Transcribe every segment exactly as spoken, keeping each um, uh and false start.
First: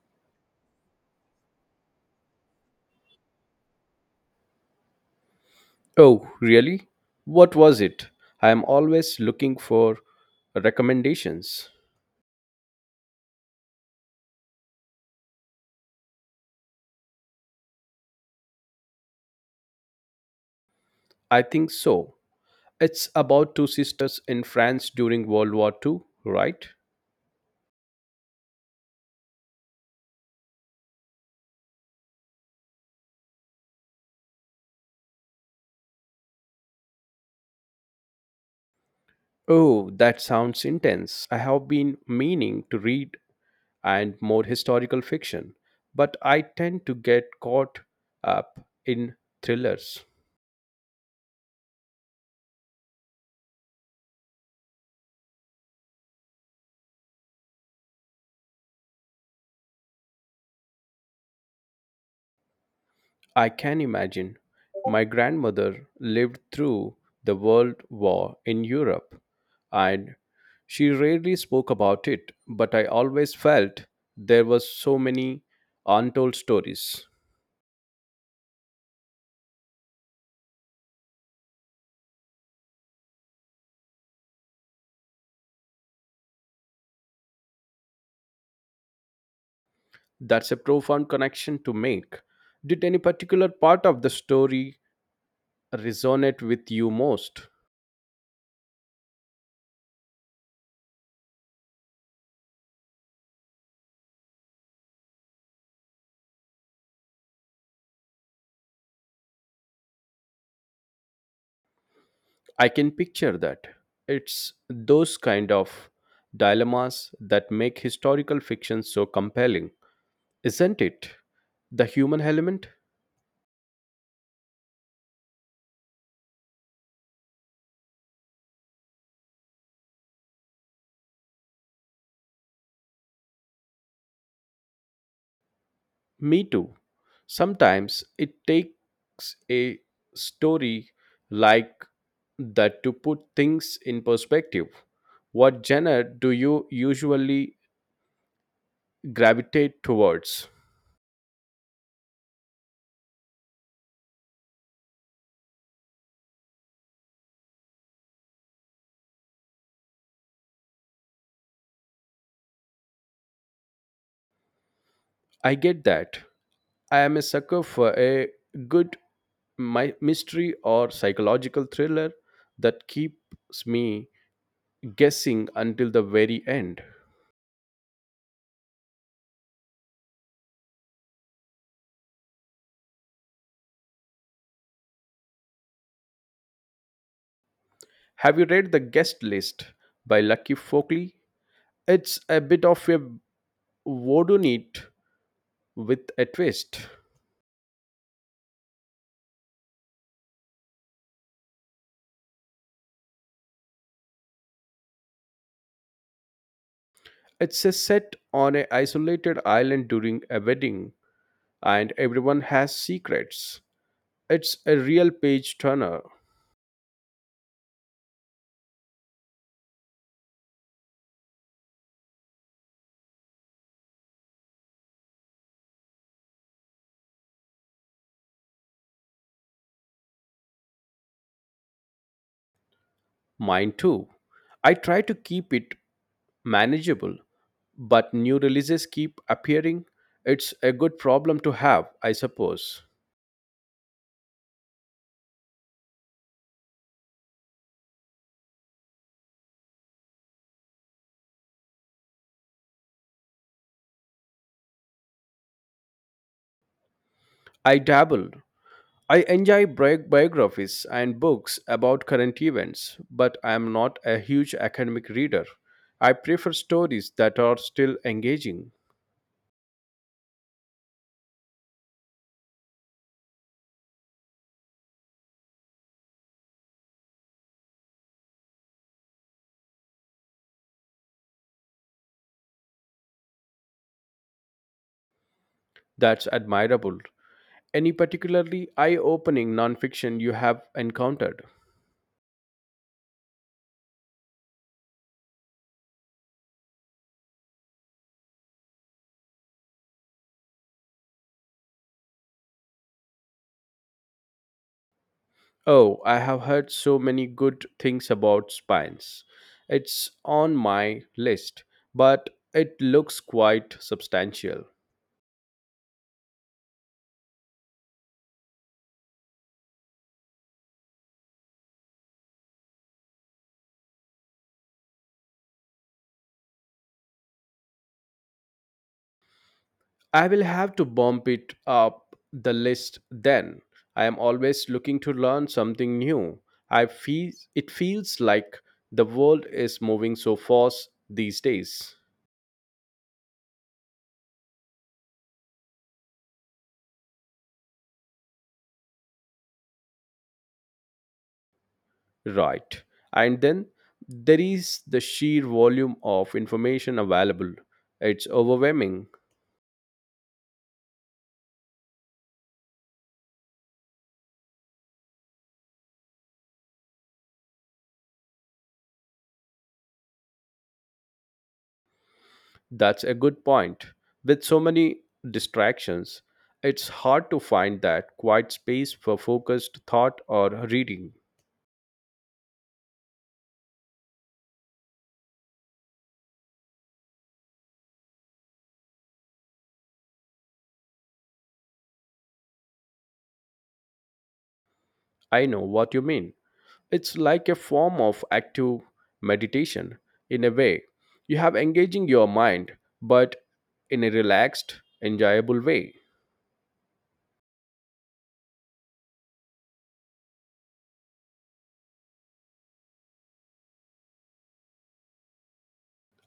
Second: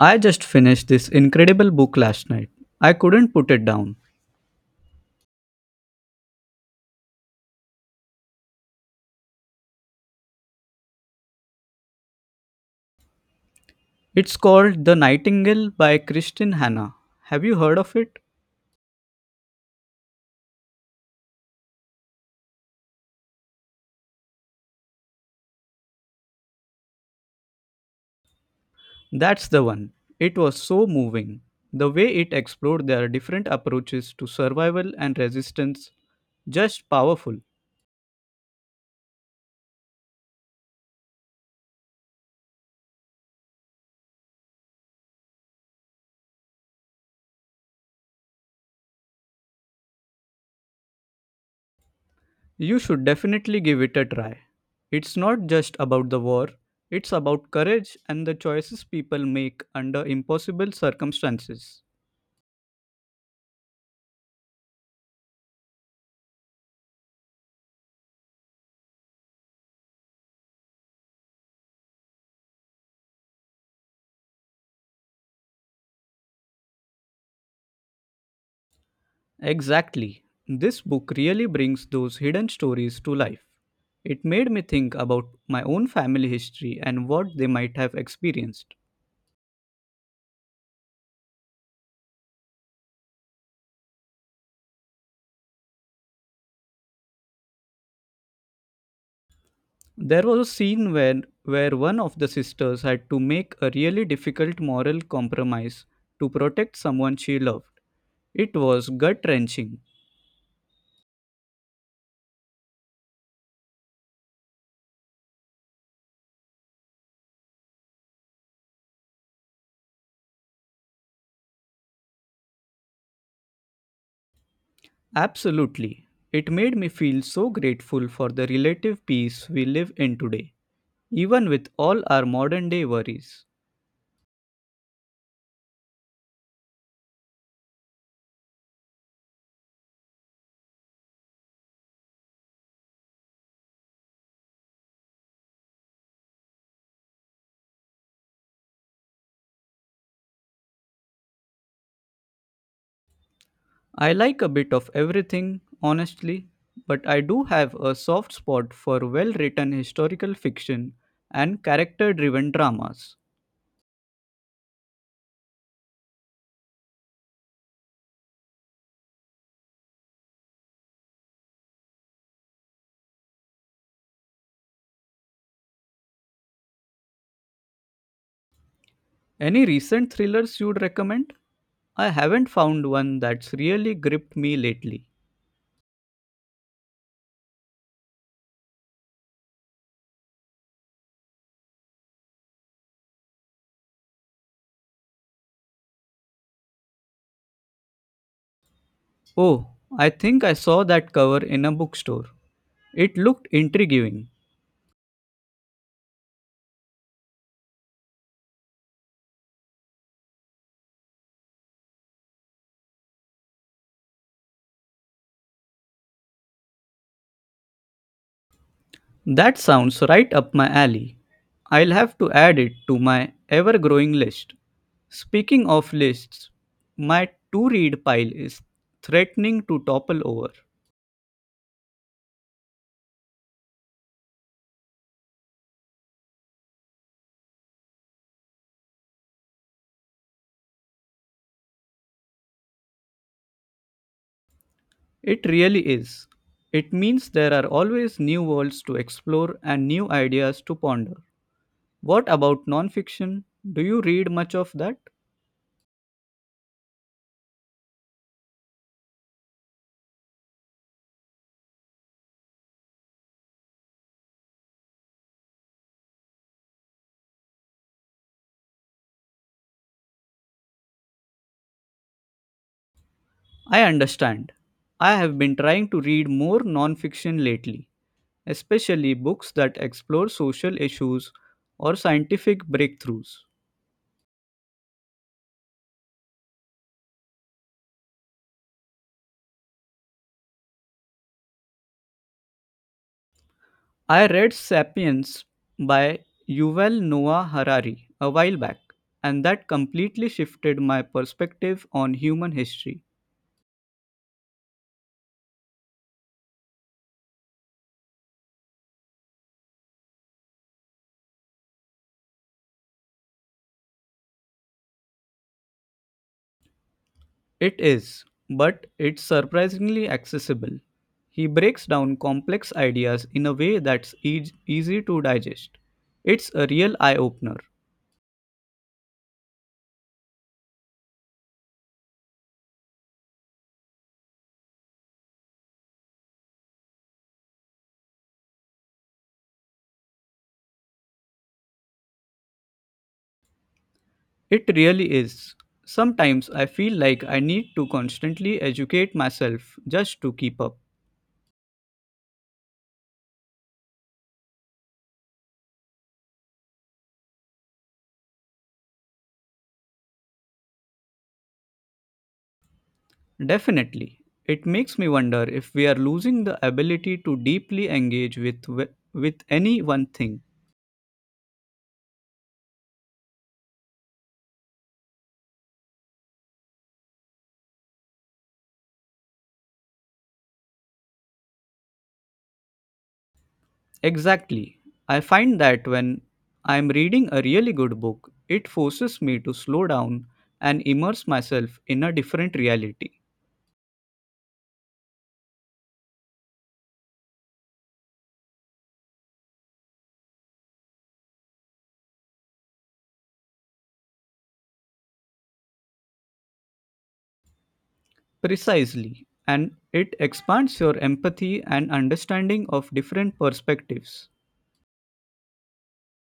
I just finished this incredible book last night. I couldn't put it down. Oh, really? What was it? I am always looking for recommendations. It's called The Nightingale by Kristin Hannah. Have you heard of it? I think so. It's about two sisters in France during World War Two, right? That's the one. It was so moving. The way it explored their different approaches to survival and resistance, just powerful. Oh, that sounds intense. I have been meaning to read and more historical fiction, but I tend to get caught up in thrillers. You should definitely give it a try. It's not just about the war, it's about courage and the choices people make under impossible circumstances. I can imagine. My grandmother lived through the World War in Europe, and she rarely spoke about it, but I always felt there was so many untold stories. Exactly. This book really brings those hidden stories to life. It made me think about my own family history and what they might have experienced. That's a profound connection to make. Did any particular part of the story resonate with you most? There was a scene where, where one of the sisters had to make a really difficult moral compromise to protect someone she loved. It was gut wrenching. I can picture that. It's those kind of dilemmas that make historical fiction so compelling. Isn't it? The human element? Absolutely. It made me feel so grateful for the relative peace we live in today, even with all our modern day worries. Me too. Sometimes it takes a story like that to put things in perspective. What genre do you usually gravitate towards? I like a bit of everything, honestly, but I do have a soft spot for well written historical fiction and character driven dramas. I get that. I am a sucker for a good my mystery or psychological thriller that keeps me guessing until the very end. Any recent thrillers you'd recommend? I haven't found one that's really gripped me lately. Have you read The Guest List by Lucky Folkley? It's a bit of a whodunit with a twist. Oh, I think I saw that cover in a bookstore. It looked intriguing. It's a set on an isolated island during a wedding, and everyone has secrets. It's a real page turner. That sounds right up my alley. I'll have to add it to my ever growing list. Speaking of lists, my to read pile is threatening to topple over. Mine too. I try to keep it manageable, but new releases keep appearing. It's a good problem to have, I suppose. It really is. It means there are always new worlds to explore and new ideas to ponder. What about nonfiction? Do you read much of that? I dabble, I enjoy bi- biographies and books about current events, but I am not a huge academic reader. I prefer stories that are still engaging. I understand. I have been trying to read more nonfiction lately, especially books that explore social issues or scientific breakthroughs. That's admirable. Any particularly eye opening nonfiction you have encountered? I read Sapiens by Yuval Noah Harari a while back, and that completely shifted my perspective on human history. Oh, I have heard so many good things about spines. It's on my list, but it looks quite substantial. It is, but it's surprisingly accessible. He breaks down complex ideas in a way that's eas- easy to digest. It's a real eye opener. I will have to bump it up the list then. I am always looking to learn something new. I feel it feels like the world is moving so fast these days. It really is. Sometimes I feel like I need to constantly educate myself just to keep up. Right. And then there is the sheer volume of information available. It's overwhelming. Definitely. It makes me wonder if we are losing the ability to deeply engage with wi- with any one thing. That's a good point. With so many distractions, it's hard to find that quiet space for focused thought or reading. Exactly. I find that when I am reading a really good book, it forces me to slow down and immerse myself in a different reality. I know what you mean. It's like a form of active meditation in a way. You have engaging your mind, but in a relaxed, enjoyable way. Precisely. And it expands your empathy and understanding of different perspectives.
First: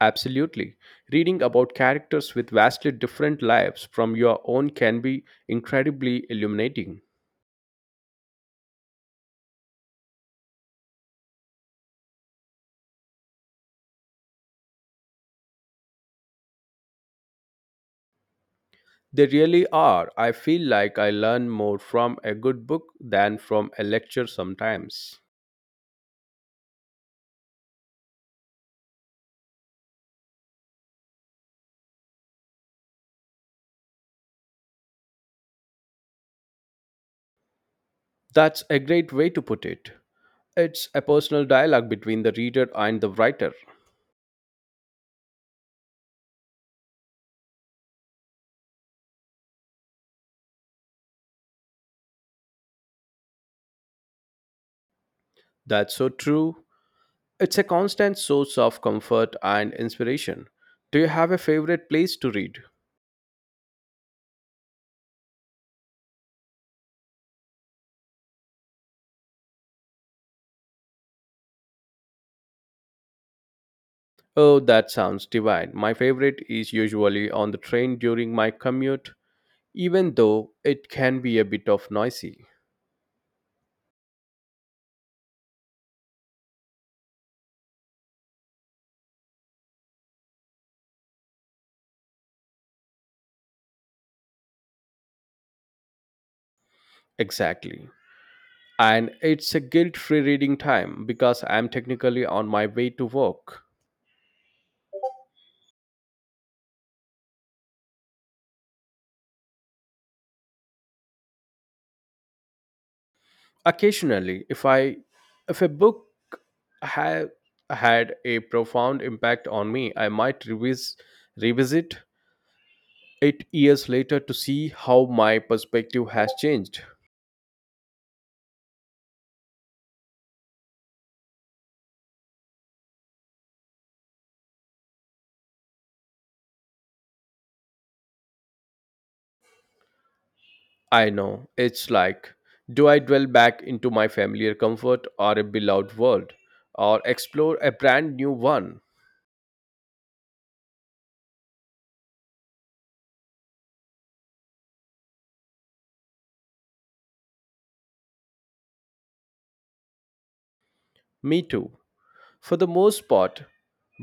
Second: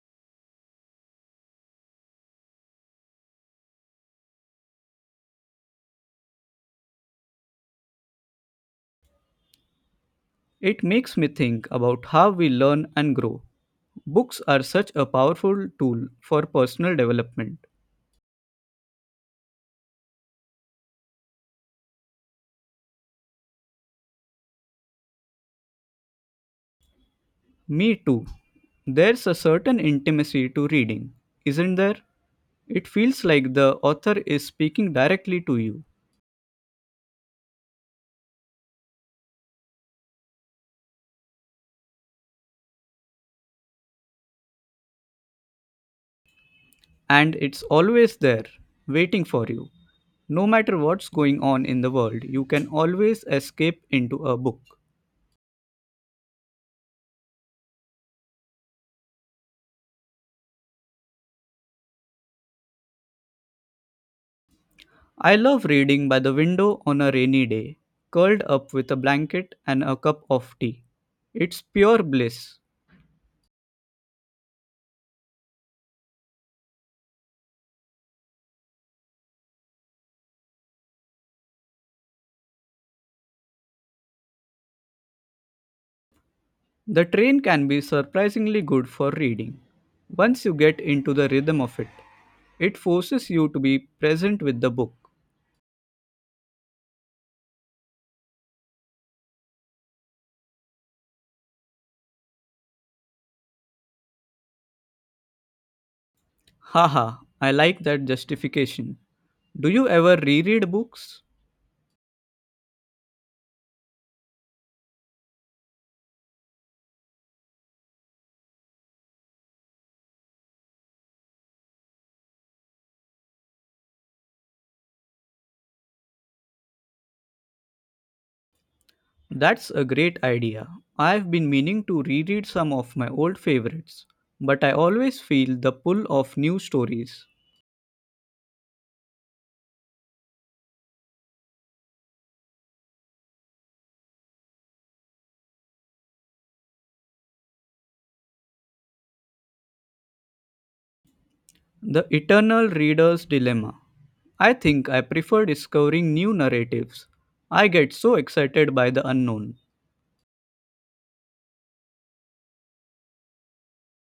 Absolutely. Reading about characters with vastly different lives from your own can be incredibly illuminating. It makes me think about how we learn and grow. Books are such a powerful tool for personal development. They really are. I feel like I learn more from a good book than from a lecture sometimes. Me too. There's a certain intimacy to reading, isn't there? It feels like the author is speaking directly to you, That's a great way to put it. It's a personal dialogue between the reader and the writer. and it's always there, waiting for you. No matter what's going on in the world, you can always escape into a book. That's so true. It's a constant source of comfort and inspiration. Do you have a favorite place to read? I love reading by the window on a rainy day, curled up with a blanket and a cup of tea. It's pure bliss. Oh, that sounds divine. My favorite is usually on the train during my commute, even though it can be a bit of noisy. The train can be surprisingly good for reading. Once you get into the rhythm of it, it forces you to be present with the book. Exactly. And it's a guilt free reading time because I'm technically on my way to work. Haha, I like that justification. Do you ever reread books? Occasionally, if I if a book have had a profound impact on me, I might revis- revisit it years later to see how my perspective has changed. That's a great idea. I've been meaning to reread some of my old favorites, but I always feel the pull of new stories. I know, it's like, do I dwell back into my familiar comfort or a beloved world, or explore a brand new one? The Eternal Reader's Dilemma. I think I prefer discovering new narratives. I get so excited by the unknown. Me too, for the most part,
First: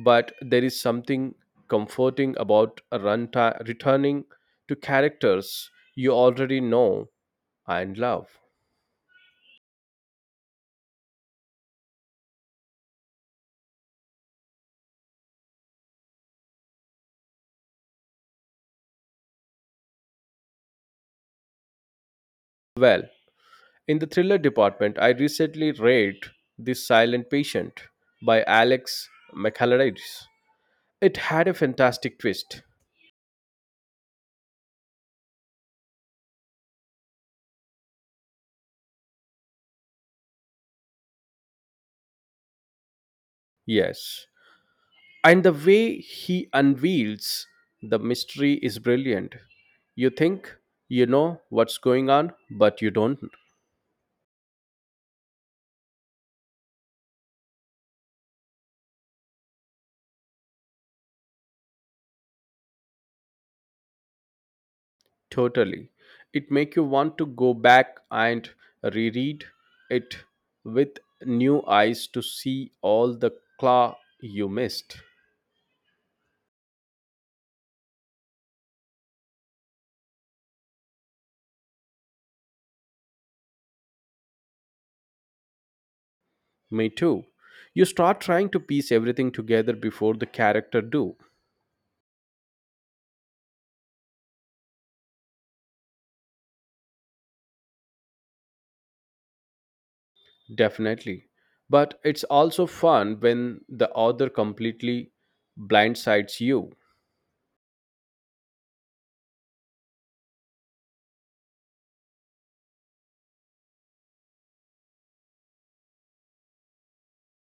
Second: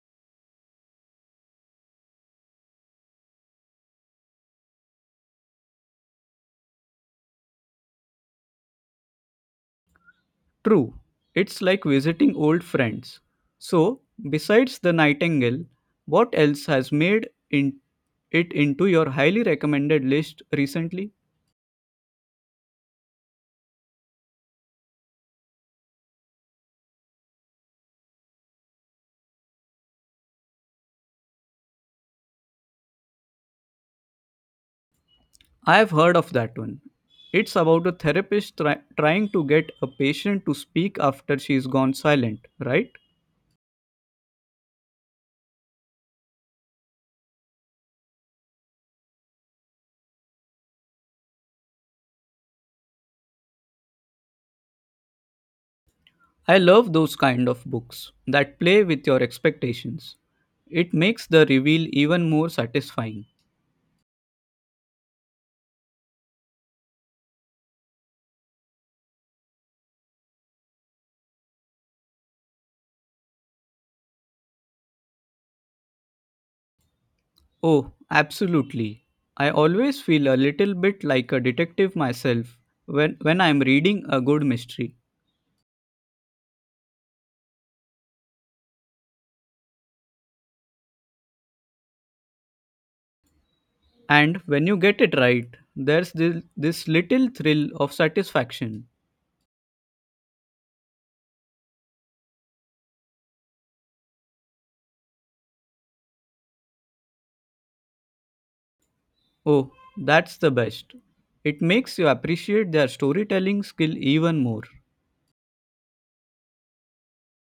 but there is something comforting about a run ti- returning to characters you already know and love. True, it's like visiting old friends. So, besides the Nightingale, what else has made in- it into your highly recommended list recently? Well, in the thriller department, I recently read The Silent Patient by Alex McAlladise. It had a fantastic twist, I have heard of that one. It's about a therapist try- trying to get a patient to speak after she's gone silent, right? yes, and the way he unveils the mystery is brilliant. You think you know what's going on, but you don't. I love those kind of books that play with your expectations. It makes the reveal even more satisfying. Totally. It make you want to go back and reread it with new eyes to see all the claw you missed. Oh, absolutely. I always feel a little bit like a detective myself when, when I'm reading a good mystery. Me too. You start trying to piece everything together before the character do. And when you get it right, there's this, this little thrill of satisfaction. Definitely. But it's also fun when the author completely blindsides you. Oh, that's the best. It makes you appreciate their storytelling skill even more.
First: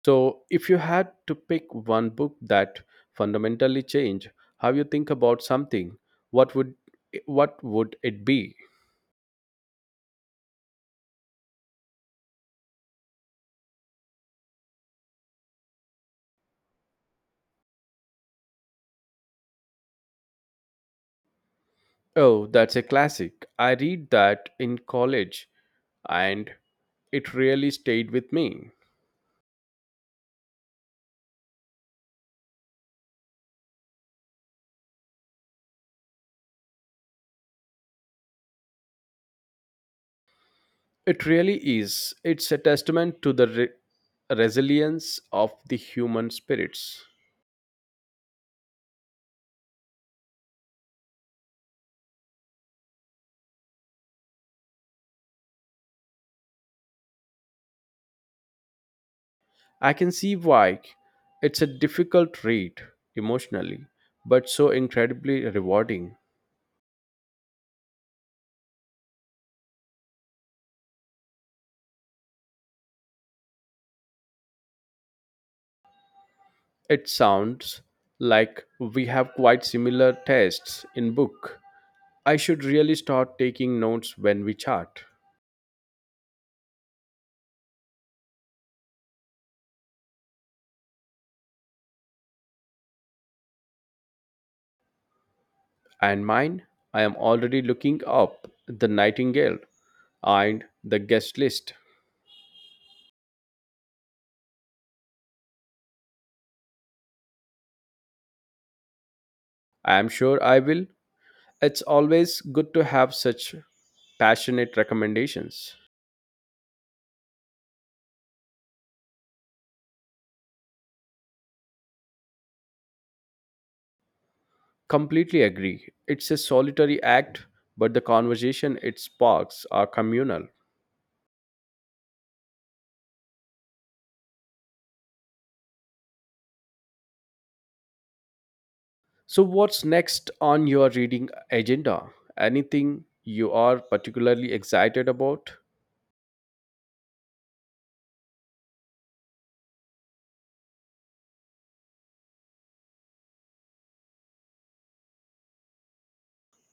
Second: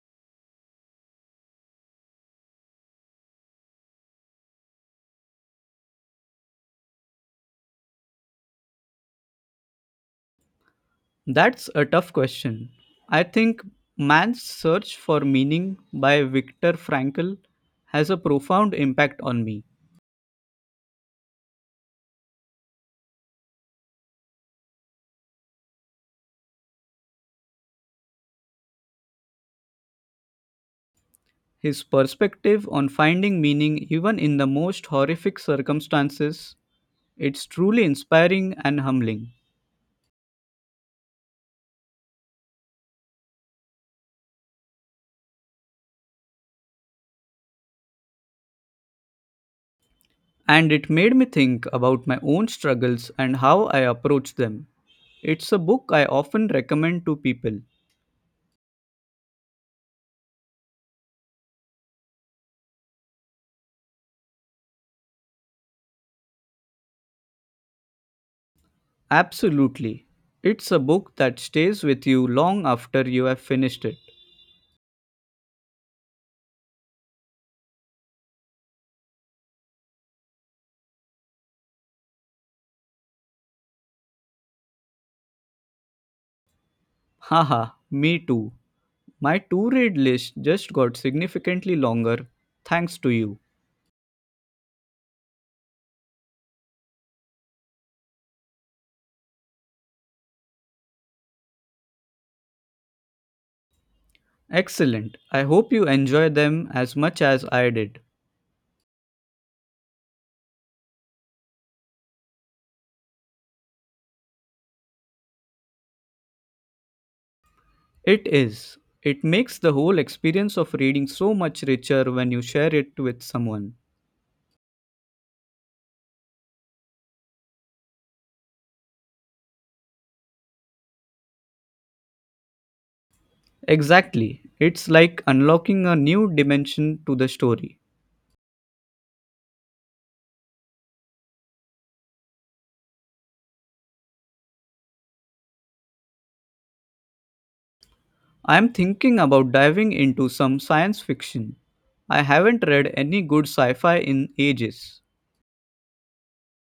So if you had to pick one book that fundamentally changed how you think about something, what would what would it be? That's a tough question. I think Man's Search for Meaning by Viktor Frankl has a profound impact on me. Oh, that's a classic. I read that in college and it really stayed with me. His perspective on finding meaning even in the most horrific circumstances, it's truly inspiring and humbling. It really is. It's a testament to the re- resilience of the human spirits. And it made me think about my own struggles and how I approach them. It's a book I often recommend to people. I can see why it's a difficult read emotionally, but so incredibly rewarding. Absolutely. It's a book that stays with you long after you have finished it. It sounds like we have quite similar tastes in book. I should really start taking notes when we chat. Haha, me too. My to read list just got significantly longer thanks to you. And mine, I am already looking up the Nightingale and the Guest List. Excellent. I hope you enjoy them as much as I did. I am sure I will. It's always good to have such passionate recommendations. It is. It makes the whole experience of reading so much richer when you share it with someone. Completely agree. It's a solitary act, but the conversation it sparks are communal. Exactly. It's like unlocking a new dimension to the story. So what's next on your reading agenda? Anything you are particularly excited about? I'm thinking about diving into some science fiction. I haven't read any good sci fi in ages.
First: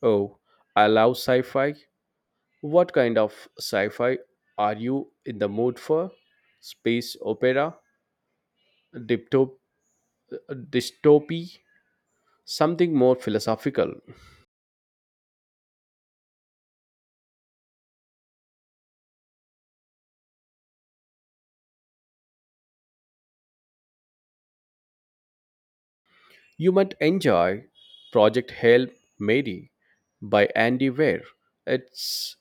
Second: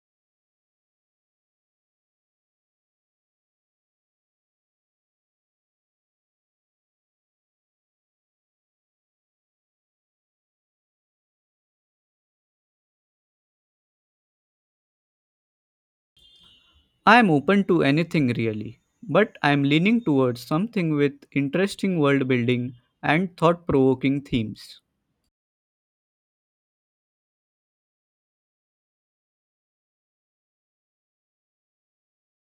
Oh, I love sci-fi. What kind of sci fi are you in the mood for? Space opera? Dipto- dystopy? Something more philosophical? I'm open to anything really, but I'm leaning towards something with interesting world building and thought provoking themes. You might enjoy Project Hail Mary by Andy Weir. It's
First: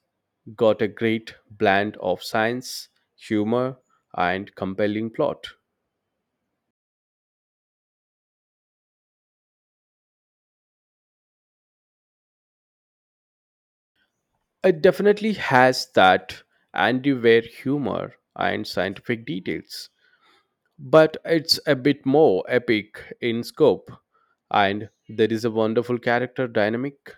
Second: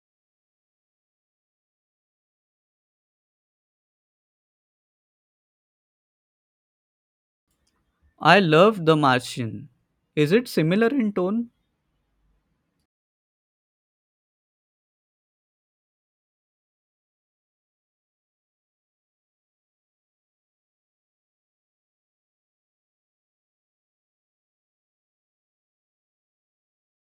got a great blend of science, humor, and compelling plot. I love The Martian. Is it similar in tone? It definitely has that Andy Weir humor and scientific details, but it's a bit more epic in scope, and there is a wonderful character dynamic